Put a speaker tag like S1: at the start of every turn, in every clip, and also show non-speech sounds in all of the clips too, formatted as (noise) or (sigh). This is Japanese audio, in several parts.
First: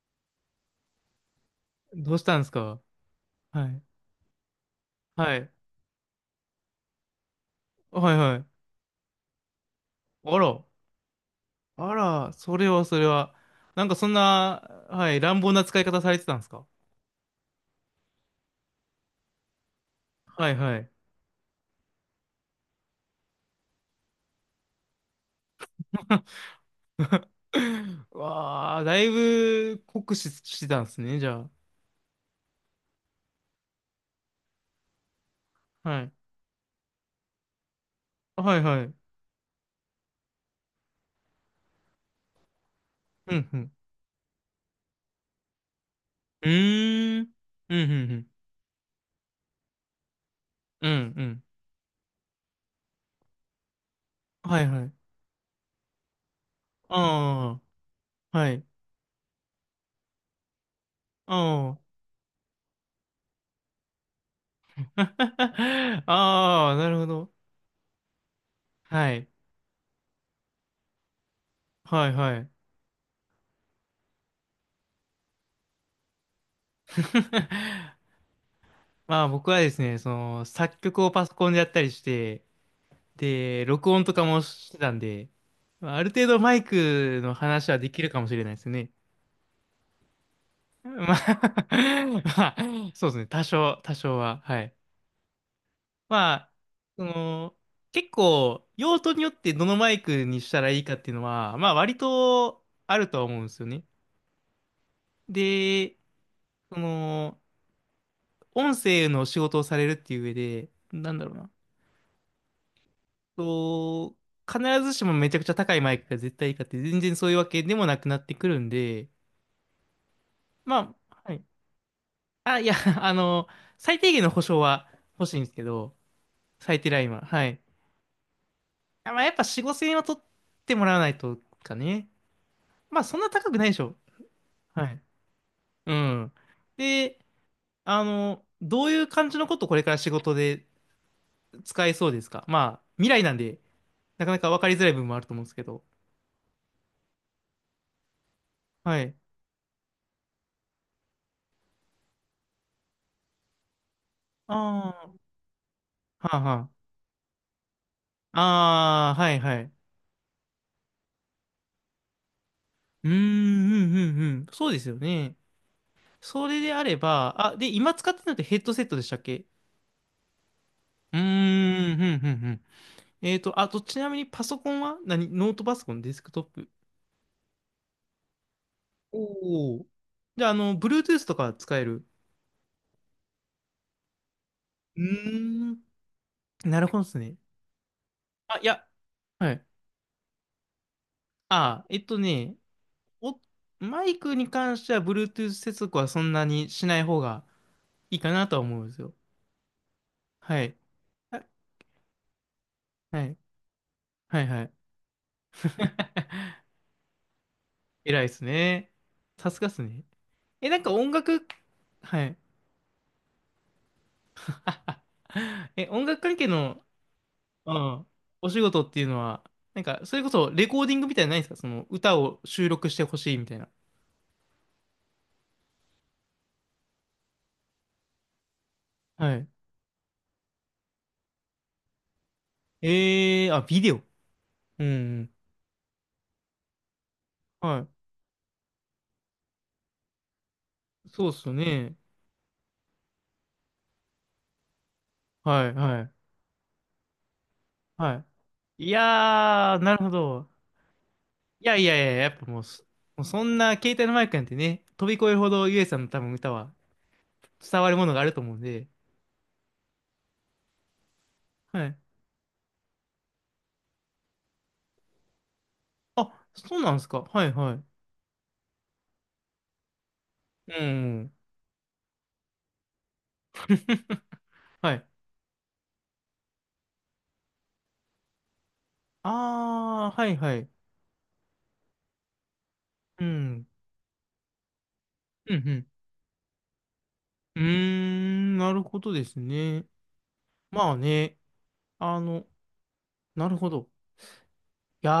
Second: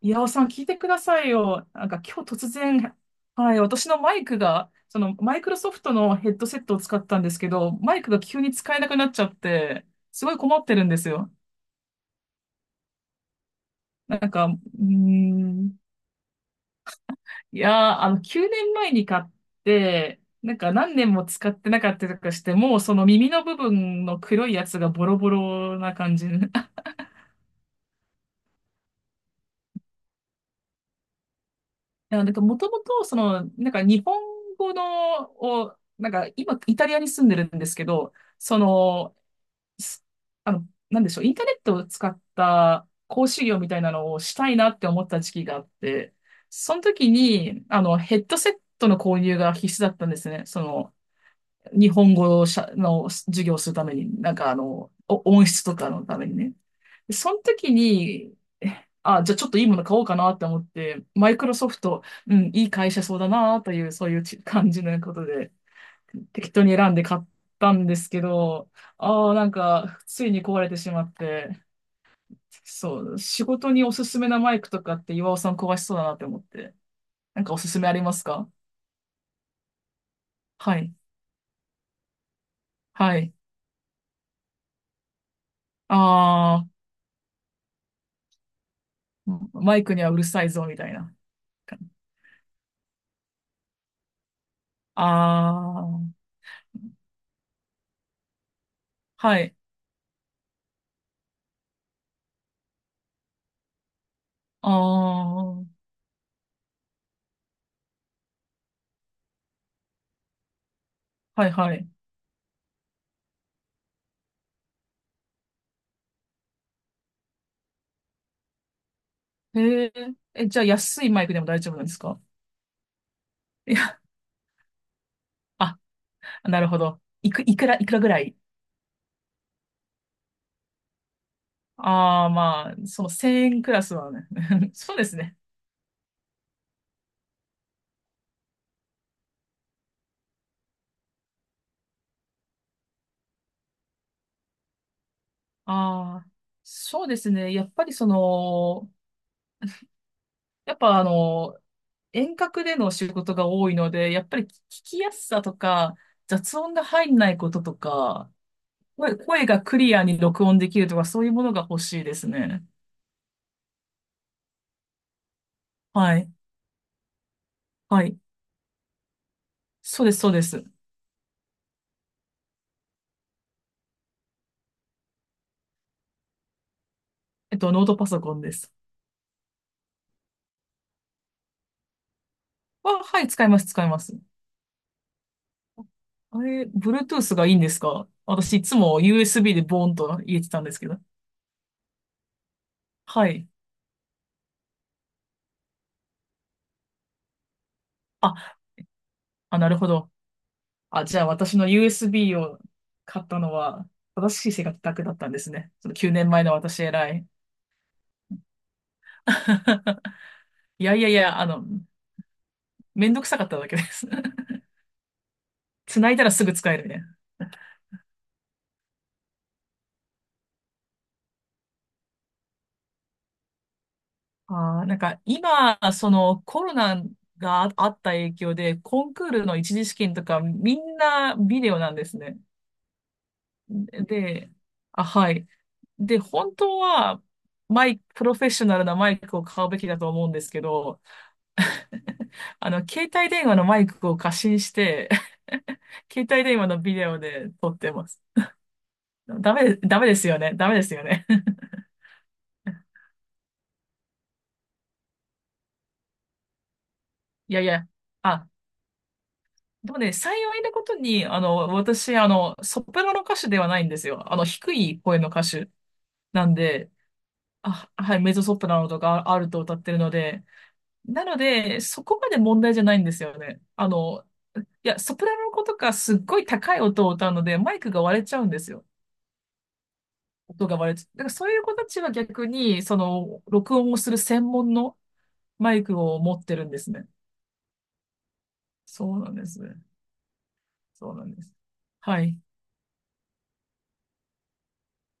S1: 岩尾さん、聞いてくださいよ。なんか
S2: どうし
S1: 今日
S2: たんで
S1: 突
S2: すか？
S1: 然、はい、
S2: はい。
S1: 私のマイクが、その
S2: は
S1: マイク
S2: い。
S1: ロソフトのヘッドセットを使ったんですけど、マイク
S2: はい
S1: が
S2: は
S1: 急に
S2: い。
S1: 使えなくなっちゃって、すごい
S2: あ
S1: 困
S2: ら。
S1: ってるんですよ。
S2: あら、それはそれは。なんかそん
S1: なんか、うー
S2: な、はい、乱暴な
S1: ん、
S2: 使い方されてたんですか？
S1: いやー、9年前に買って、
S2: は
S1: な
S2: い
S1: んか
S2: はい。
S1: 何年も使ってなかったりとかして、もうその耳の部分の黒いやつがボロボロな感じ。(laughs) い
S2: (laughs) わあ、だいぶ酷使してたんですね、じゃ
S1: や、なんかもともと、その、なんか日本語の、を、
S2: あ。は
S1: な
S2: い。
S1: んか今、イタリアに住んでるんですけど、
S2: は
S1: そ
S2: いはい。
S1: の、すなんでしょう、インターネットを使った講
S2: う
S1: 師
S2: んう
S1: 業み
S2: ん。
S1: たいなのをしたいなって思った時期があって、
S2: う
S1: その時
S2: ーん。
S1: に、
S2: うんうんう
S1: ヘッ
S2: ん。
S1: ドセットの購入が必須だったんですね。そ
S2: うん
S1: の、
S2: うん。
S1: 日本語をしゃの授業をするために、なんか
S2: はいはい。
S1: お音質とかのためにね。でその
S2: あ
S1: 時に、
S2: あ、はい。
S1: あ、じゃあちょっといいもの買おうかなって思って、マイクロソ
S2: あ
S1: フ
S2: あ。
S1: ト、うん、いい会社そうだなという、そういう感じのことで、
S2: (laughs) あ
S1: 適当
S2: あ、
S1: に
S2: な
S1: 選ん
S2: る
S1: で
S2: ほ
S1: 買っ
S2: ど。
S1: たんですけど、
S2: はい。
S1: ああ、なんか、ついに壊れてしまって、
S2: はいはい。
S1: そう、仕事におすすめなマイクとかって岩尾さん壊しそうだなって思って、なんかおすすめ
S2: (laughs)
S1: ありますか？
S2: まあ僕はですね、その作
S1: はい、
S2: 曲をパソコンでやったりして、
S1: はい。
S2: で、録音とかもしてたんで、まあ、ある程度マイ
S1: ああ、
S2: クの話はできるかもしれないですね。
S1: マイクにはうるさいぞ、みたいな。
S2: まあ (laughs)、まあ、そうですね、多少は。はい。
S1: ああ、
S2: まあ、その、結構用途によっ
S1: は
S2: て
S1: い、
S2: どのマイクにしたらいいかっていうのは、まあ割とあるとは思うんですよね。
S1: ああ、は
S2: で、その、音声の仕事をされるっていう上で、なんだろうな。
S1: い、はい。
S2: と、必ずしもめちゃくちゃ高いマイクが絶対いいかって全然そういうわけでもなくなってくるんで、
S1: へえ、え、じゃあ
S2: ま
S1: 安い
S2: あ、
S1: マイ
S2: は
S1: クで
S2: い。
S1: も大丈夫なんですか？
S2: あ、いや、(laughs) あの、
S1: い
S2: 最
S1: や、
S2: 低限の保証は欲しいんですけ
S1: あ、
S2: ど、
S1: なるほ
S2: 最低ラ
S1: ど。
S2: インは。はい。
S1: いくらぐらい？
S2: あ、まあ、やっぱ4、5千円は取ってもらわないとかね。
S1: ああ、まあ、
S2: ま
S1: そ
S2: あ、
S1: の
S2: そん
S1: 1
S2: な高く
S1: 円
S2: ない
S1: ク
S2: でし
S1: ラス
S2: ょ。
S1: はね。(laughs)
S2: は
S1: そう
S2: い。
S1: ですね。
S2: うん。で、あの、どういう感じのことこれから仕事で使えそうですか？まあ、未来なんで、なかなか分かりづらい部分もあると思うんですけど。
S1: ああ、そうですね。やっぱりその、
S2: はい。
S1: やっぱ遠隔での仕事が多いので、やっぱり聞き
S2: あ
S1: やすさとか、
S2: あ、はあ
S1: 雑
S2: は
S1: 音が入んないこととか、
S2: あ。あ
S1: 声、
S2: あ、はい
S1: 声
S2: は
S1: が
S2: い。
S1: クリアに録音できるとか、そういうものが欲しいですね。
S2: うーん、うん、うん、うん。そうですよね。
S1: はい。
S2: それであれば、あ、で、今
S1: は
S2: 使っ
S1: い。
S2: てるのってヘッドセットでしたっけ？
S1: そうです、そうです。
S2: うーん、うん、うん、うん。えっと、あと、ちなみにパソコンは何？ノートパソコン、デスクトップ？
S1: ノートパソコンです。
S2: おお。じゃあ、あの、Bluetooth とか使える？
S1: あ、はい、使います、使います。
S2: うーん、
S1: あれ、
S2: なるほどです
S1: Bluetooth
S2: ね。
S1: がいいんですか？私、
S2: あ、
S1: い
S2: い
S1: つ
S2: や、
S1: も
S2: は
S1: USB で
S2: い。
S1: ボーンと入れてたんですけど。
S2: あ、
S1: は
S2: お、
S1: い。
S2: マイクに関しては Bluetooth 接続はそんなにしない方がいいかなとは
S1: あ、
S2: 思うんですよ。
S1: あ、なるほど。
S2: はい。
S1: あ、じゃあ
S2: あ
S1: 私の USB を
S2: は
S1: 買っ
S2: い、
S1: たのは正
S2: はい、
S1: しい
S2: は
S1: 生
S2: い。
S1: 活だけだったんですね。その
S2: (laughs)
S1: 9年前の私偉い。
S2: 偉いですね。さすがっすね。
S1: (laughs)
S2: え、なん
S1: い
S2: か
S1: やいや
S2: 音
S1: いや、
S2: 楽、はい。
S1: めんどくさかっただけです。(laughs)
S2: (laughs) え、音
S1: 繋い
S2: 楽
S1: だら
S2: 関
S1: す
S2: 係
S1: ぐ使え
S2: の、
S1: るね。
S2: うん、お仕事っていうのは、なんか、それこそレコーディングみたいなのないですか？その歌を収録してほしいみたいな。
S1: あー、なんか今、そのコロナがああった影響で、コンクー
S2: は
S1: ル
S2: い。
S1: の一次試験とかみんなビデオなんですね。
S2: えー、あ、ビデオ。
S1: で、
S2: う
S1: あ、は
S2: ん。
S1: い。で、本当は
S2: は
S1: マイク、プロフェッショナルなマイクを買うべきだと思うんですけど、
S2: い。そうっすよね。
S1: 携帯電話のマイクを過信して、
S2: はい、
S1: (laughs)
S2: はい、
S1: 携帯電話のビデオで撮ってます。
S2: はい。い
S1: ダ
S2: や
S1: メ、
S2: ー、な
S1: ダ
S2: る
S1: メ
S2: ほ
S1: ですよ
S2: ど。
S1: ね。ダメですよね。(laughs)
S2: いやいやいや、やっぱもうそんな携帯のマイクなんてね、飛び越えるほどゆえさんの多分歌は
S1: いやい
S2: 伝
S1: や、
S2: わるものがあると
S1: あ、
S2: 思うんで、
S1: でもね、幸いなことに、
S2: はい。
S1: 私、ソプラノ歌手ではないんですよ。低い声の歌手
S2: あ、
S1: なん
S2: そう
S1: で、
S2: なんですか。はいはい。
S1: あ、はい、メゾソプラノとかアルトを歌ってるので、
S2: う
S1: な
S2: ん。
S1: ので、そこまで問題じゃないんですよね。
S2: (laughs)
S1: い
S2: は
S1: や、
S2: い。
S1: ソプラノの子とかすっごい高い音を歌うので、マイクが割れちゃうんですよ。
S2: ああ、はいは
S1: 音
S2: い。
S1: が割れて、だからそういう子たちは逆に、そ
S2: う
S1: の、
S2: ん。
S1: 録音をする専門の
S2: うん、う
S1: マイ
S2: ん。
S1: クを持ってるんですね。
S2: うーん、なるほど
S1: そう
S2: で
S1: なん
S2: す
S1: ですね。
S2: ね。まあ
S1: そうなん
S2: ね、
S1: です。
S2: あ
S1: はい。
S2: の、なるほど。いや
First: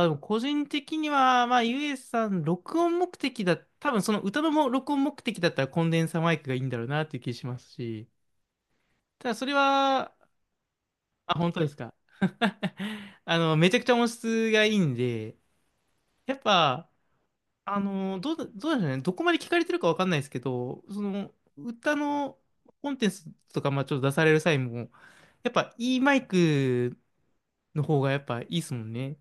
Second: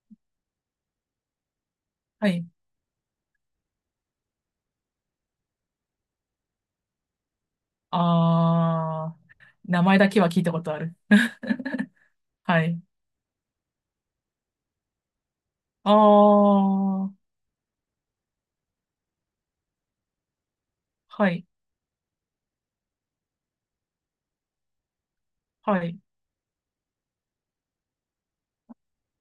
S2: ー、でも個人的には、まあ、ゆえさ
S1: は
S2: ん、
S1: い。
S2: 録音目的だ、多分その歌のも録音目的だったらコンデンサーマイクがいいんだろうなっていう気しますし、
S1: あ
S2: ただそれ
S1: ー、名前だ
S2: は、
S1: けは聞いたことある。
S2: あ、本当ですか。(laughs)
S1: はい。
S2: あの、めちゃくちゃ音質がいいんで、
S1: あ
S2: やっぱ、
S1: ー、
S2: あの、どうでしょうね。どこまで聞かれてるかわかんないですけど、そ
S1: は
S2: の、
S1: い。
S2: 歌のコンテンツとか、まあちょっと出される際も、やっぱ
S1: は
S2: い
S1: い。
S2: いマイクの方がやっぱいいですもんね。い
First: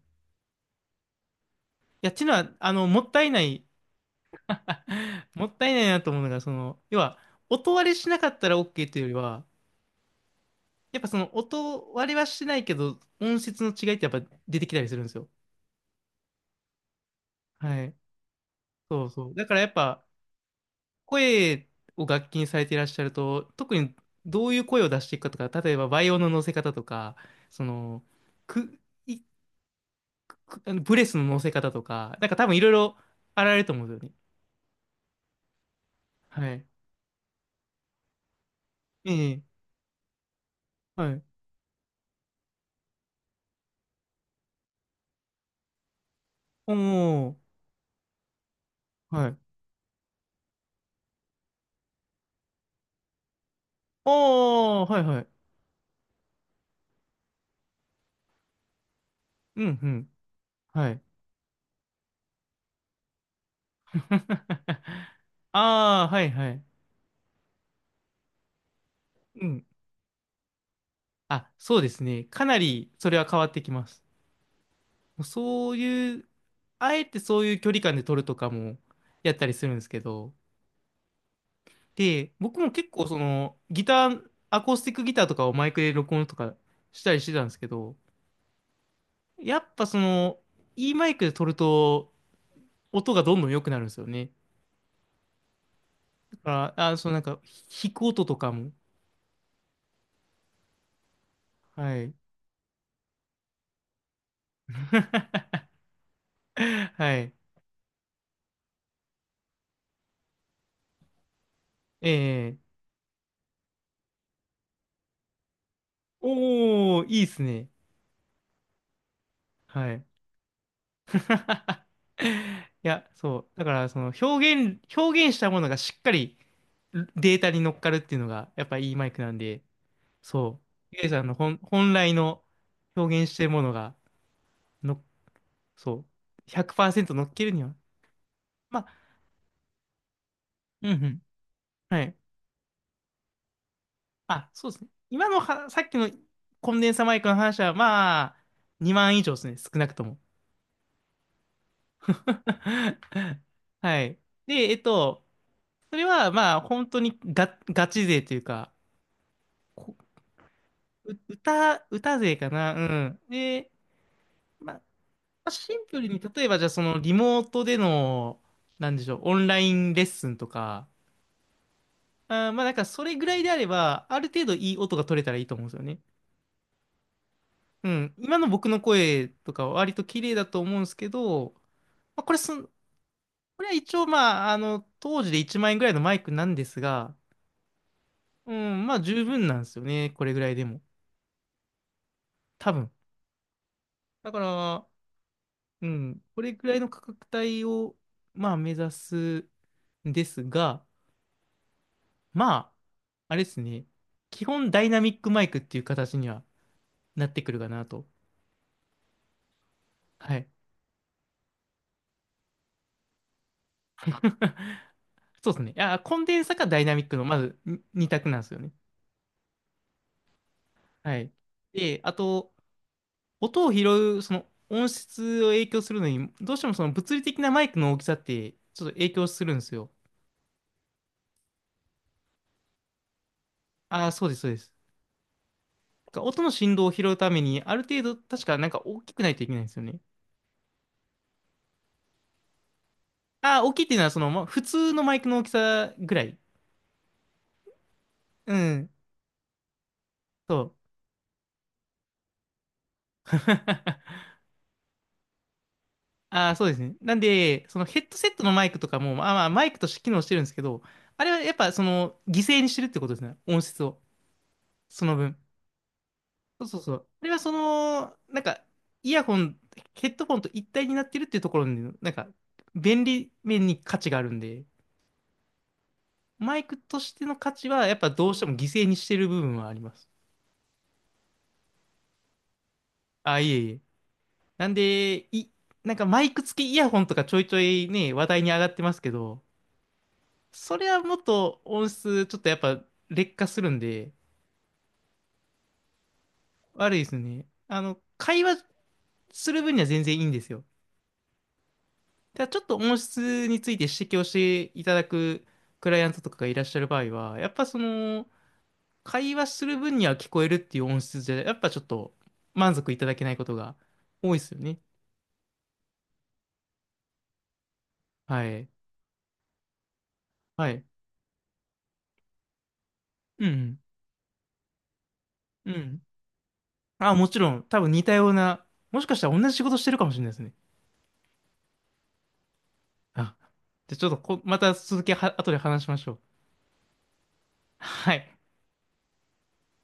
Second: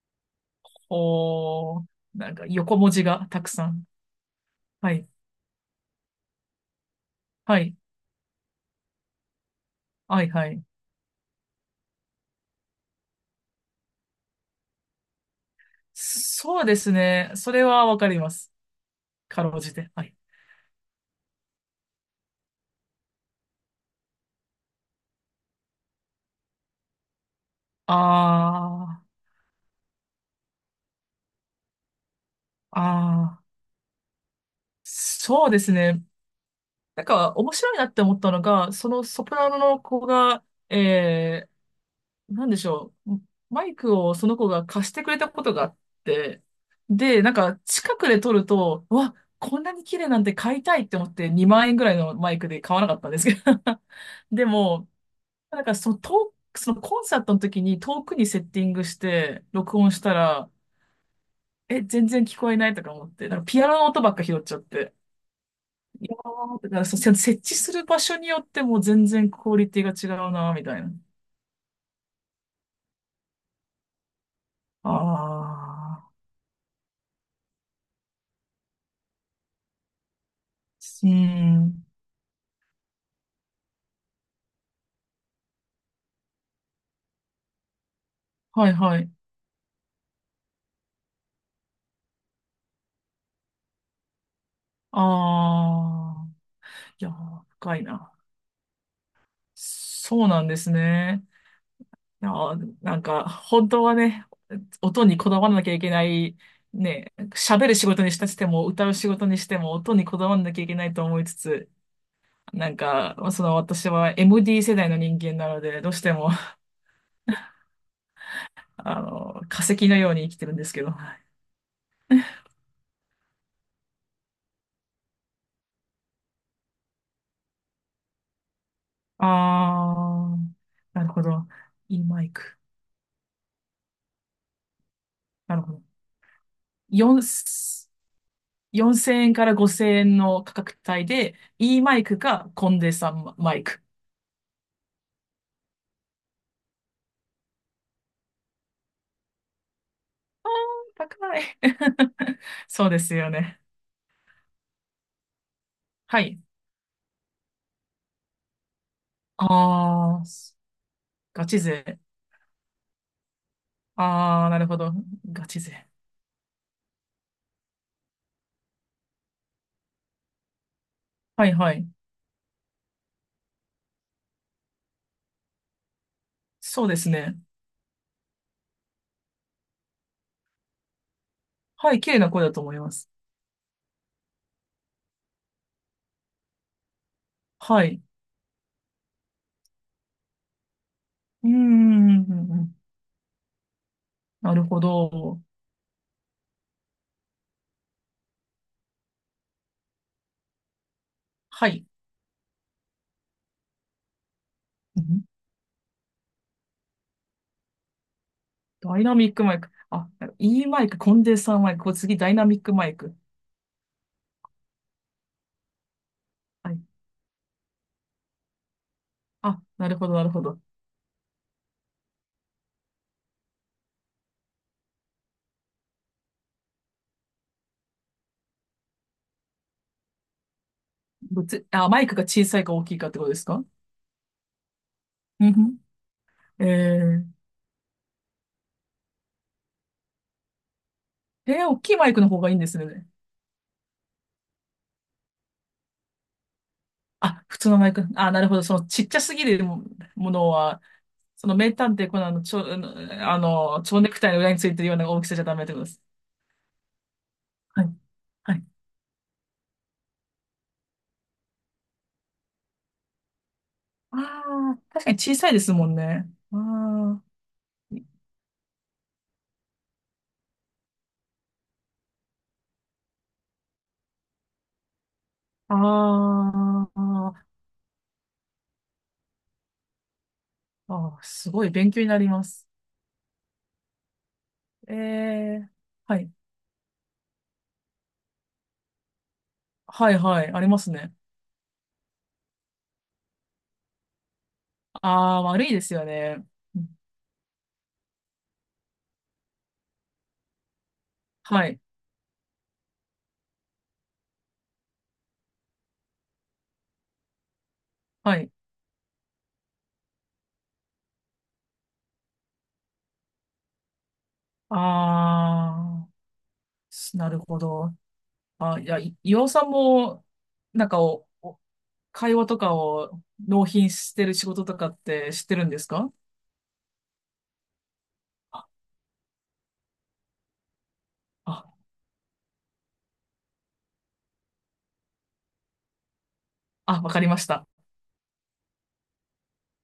S1: おー、
S2: や、ち
S1: な
S2: の
S1: んか
S2: は、あ
S1: 横
S2: の、
S1: 文
S2: も
S1: 字
S2: った
S1: が
S2: いな
S1: たく
S2: い、
S1: さん。はい。
S2: (laughs) もったいないなと思うのが、その、要は、
S1: は
S2: 音
S1: い。
S2: 割れしなかったら OK というよりは、
S1: はい、はい。
S2: やっぱその音割れはしてないけど、音質の違いってやっぱ出てきたりするんですよ。
S1: そうですね。それ
S2: は
S1: は
S2: い。
S1: わかります。
S2: そうそう。
S1: か
S2: だ
S1: ろ
S2: から
S1: う
S2: やっ
S1: じて。
S2: ぱ、
S1: はい。
S2: 声を楽器にされていらっしゃると、特にどういう声を出していくかとか、例えばバイオの乗せ方とか、そ
S1: あ
S2: の、く、
S1: ー、
S2: い、く、あのブレスの乗せ方とか、なんか多分いろいろ
S1: あ
S2: あ
S1: ー、
S2: られると思うんですよね。
S1: そうですね。
S2: はい。
S1: なんか面白いなって思ったのが、その
S2: え
S1: ソプ
S2: え、
S1: ラノの子が、
S2: はい。
S1: えなんでしょう、マイクをその子が貸してくれたことがあって、
S2: お
S1: で、なん
S2: ー、
S1: か近くで撮ると、うわ、
S2: はい。
S1: こんなに綺麗なんて買いたいって思って2万円ぐらいのマイクで買わなかったんですけど。(laughs) で
S2: お
S1: も、
S2: ー、はいはい。
S1: なんかその遠く、そのコンサートの時に遠くにセッティングして
S2: う
S1: 録
S2: ん、う
S1: 音し
S2: ん。
S1: たら、
S2: はい。
S1: え、全然聞こえないとか思って、なんかピアノの音ばっか拾っちゃっ
S2: (laughs)
S1: て。
S2: ああ、は
S1: あ
S2: いはい。
S1: ーだからそう、設置する場所によっても全然
S2: う
S1: クオ
S2: ん。
S1: リティが違うな、みたいな。
S2: あ、そうですね。かなりそれは変わってきます。
S1: あ
S2: そう
S1: あ、
S2: いう、あえてそういう距離感で撮るとかもやったりするんですけど、
S1: うん。
S2: で、僕も結構そのギター、アコースティックギターとかをマイクで録音とかしたりしてたんですけど、
S1: はいはい。
S2: やっぱその、いいマイクで撮ると音がどんどん良くなるんですよね。
S1: ああ、
S2: だから、あ、
S1: い
S2: そ
S1: や
S2: のなんか
S1: ー、深い
S2: 弾く
S1: な。
S2: 音とかも。
S1: そうなんですね。
S2: はい。
S1: いやー、なんか、本当はね、音にこだ
S2: (laughs)
S1: わらなきゃいけない、ね、
S2: はい。
S1: 喋る仕事にしたとしても、歌う仕事にしても、音にこだわらなきゃいけないと思いつつ、
S2: ええ
S1: なんか、その私は MD 世代の人間なので、どうしても、
S2: おー、いいっすね。
S1: 化石
S2: は
S1: の
S2: い。
S1: ように生きてるんですけど。
S2: (laughs) いや、そう。だから、その表現したものがしっかりデータに乗っかるっていうのが、やっぱいいマイクなんで、
S1: ああ、
S2: そう、
S1: な
S2: ゆ
S1: る
S2: えさ
S1: ほ
S2: んの
S1: ど。
S2: 本
S1: いい
S2: 来
S1: マイ
S2: の
S1: ク。
S2: 表現してるものが、の、
S1: なるほど。
S2: そう、100%
S1: 4、
S2: 乗っけるには、まあ、
S1: 4000円から5000円の価格
S2: うん
S1: 帯
S2: うん、
S1: で、いいマ
S2: は
S1: イ
S2: い。
S1: クかコンデンサーマイク。
S2: あ、そうですね。今のは、さっきのコンデンサマイクの話は、まあ、2万以上ですね、少なくとも。
S1: あー高い。(laughs) そうですよ
S2: (laughs)
S1: ね。
S2: はい。で、それ
S1: は
S2: は、
S1: い。
S2: まあ、本当にガチ勢というか、こ
S1: ああ、ガチ勢。
S2: 歌勢かな、うん。で、
S1: ああ、なるほ
S2: ま
S1: ど。ガ
S2: あ、
S1: チ
S2: シン
S1: 勢。
S2: プルに、例えばじゃあそのリモートでの、なんでしょう、オンラインレッスンとか、
S1: はいはい。
S2: まあなんかそれぐらいであれば、ある程度いい音が取れたらいいと思うんですよね。
S1: そうですね。
S2: うん。今の僕の声とかは割と綺麗だと思うんですけど、
S1: はい、綺麗
S2: まあ、
S1: な声だと
S2: こ
S1: 思います。
S2: れは一応まあ、あの、当時で1万円ぐらいのマイクなんですが、
S1: はい。
S2: うん、まあ十分なんですよね。これぐらいでも。
S1: うー
S2: 多
S1: ん。
S2: 分。だか
S1: なるほ
S2: ら、
S1: ど。
S2: うん、これぐらいの価格帯を、まあ目指すんですが、
S1: はい。
S2: まあ、あれですね。基本ダイナミックマイクっていう形にはなってくるかなと。
S1: ダイナミックマイク。あ、
S2: はい。
S1: E マイク、コンデンサーマイク。これ次、ダイナミックマイク。
S2: (laughs) そうですね。いや、コンデンサか
S1: は
S2: ダ
S1: い。
S2: イナミックの、まずに二択なんですよね。
S1: あ、なるほど、なるほど。
S2: はい。で、あと、音を拾う、その音質を影響するのに、どうしてもその物理的なマイクの大きさって、ちょっと影響するんですよ。
S1: どっち、あ、マイクが小さいか大きいかってことですか？
S2: ああ、そうです、そうです。
S1: うんふん。
S2: だから音の
S1: え
S2: 振動を拾う
S1: ー、
S2: ために、ある程度、確かなんか大きくないといけないんですよね。
S1: えー大きいマイクの方がいいんですね。
S2: ああ、大きいっていうのは、その、普通のマイクの大きさぐらい。
S1: あ、普通のマイク。あ、なる
S2: う
S1: ほど。その
S2: ん。
S1: ちっちゃすぎるももの
S2: そう。
S1: は、その名探偵コナンのちょ、あの、あの蝶ネ
S2: (laughs)
S1: クタイの裏についてるような大きさじゃダメってことです。
S2: ああ、そうですね。なんで、そ
S1: は
S2: の
S1: い。
S2: ヘッドセットの
S1: はい。
S2: マイクとかも、まあまあ、マイクとして機能してるんですけど、あれはやっぱその、犠牲にしてるってことですね。音質を。
S1: ああ、
S2: そ
S1: 確か
S2: の
S1: に小
S2: 分。
S1: さいですもんね。
S2: そうそうそう。
S1: あ
S2: あれはその、なんか、イヤホン、ヘッドフォンと一体になってるっていうところに、なんか、便利面に価値があるんで、
S1: あ、
S2: マイク
S1: あ
S2: としての価
S1: ー
S2: 値は、やっぱどうしても犠牲にしてる部分はあります。
S1: あー、すごい勉強になります。
S2: あ、いえいえ。なん
S1: え
S2: で、
S1: え
S2: なんか
S1: は
S2: マ
S1: い。
S2: イク付きイヤホンとかちょいちょいね、話題に上がってますけど、
S1: はいはい。あり
S2: そ
S1: ま
S2: れ
S1: す
S2: は
S1: ね。
S2: もっと音質、ちょっとやっぱ劣化するんで、
S1: ああ、悪いですよね。う
S2: 悪
S1: ん
S2: いですね。あの、会話する分には全然いいんですよ。
S1: はい。
S2: ただちょっと音質について指摘をしていただくクライアントとかがいらっしゃる場合は、やっぱその、
S1: はい。
S2: 会話する分には聞こえるっていう音質じゃ、やっぱちょっと満足いただけないことが多いですよね。
S1: ああ、なるほど。
S2: はい。
S1: あ、いや、岩尾さんも、
S2: はい。
S1: なんか会話とかを
S2: う
S1: 納
S2: ん。
S1: 品してる仕事とかって知ってるん
S2: う
S1: です
S2: ん。
S1: か？
S2: あ、もちろん、多分似たような、
S1: あ、
S2: もしかしたら同じ仕事してるかもしれないですね。
S1: あ、
S2: あ、じゃあちょっとまた続きは、後で話しましょう。
S1: わかりました。
S2: はい。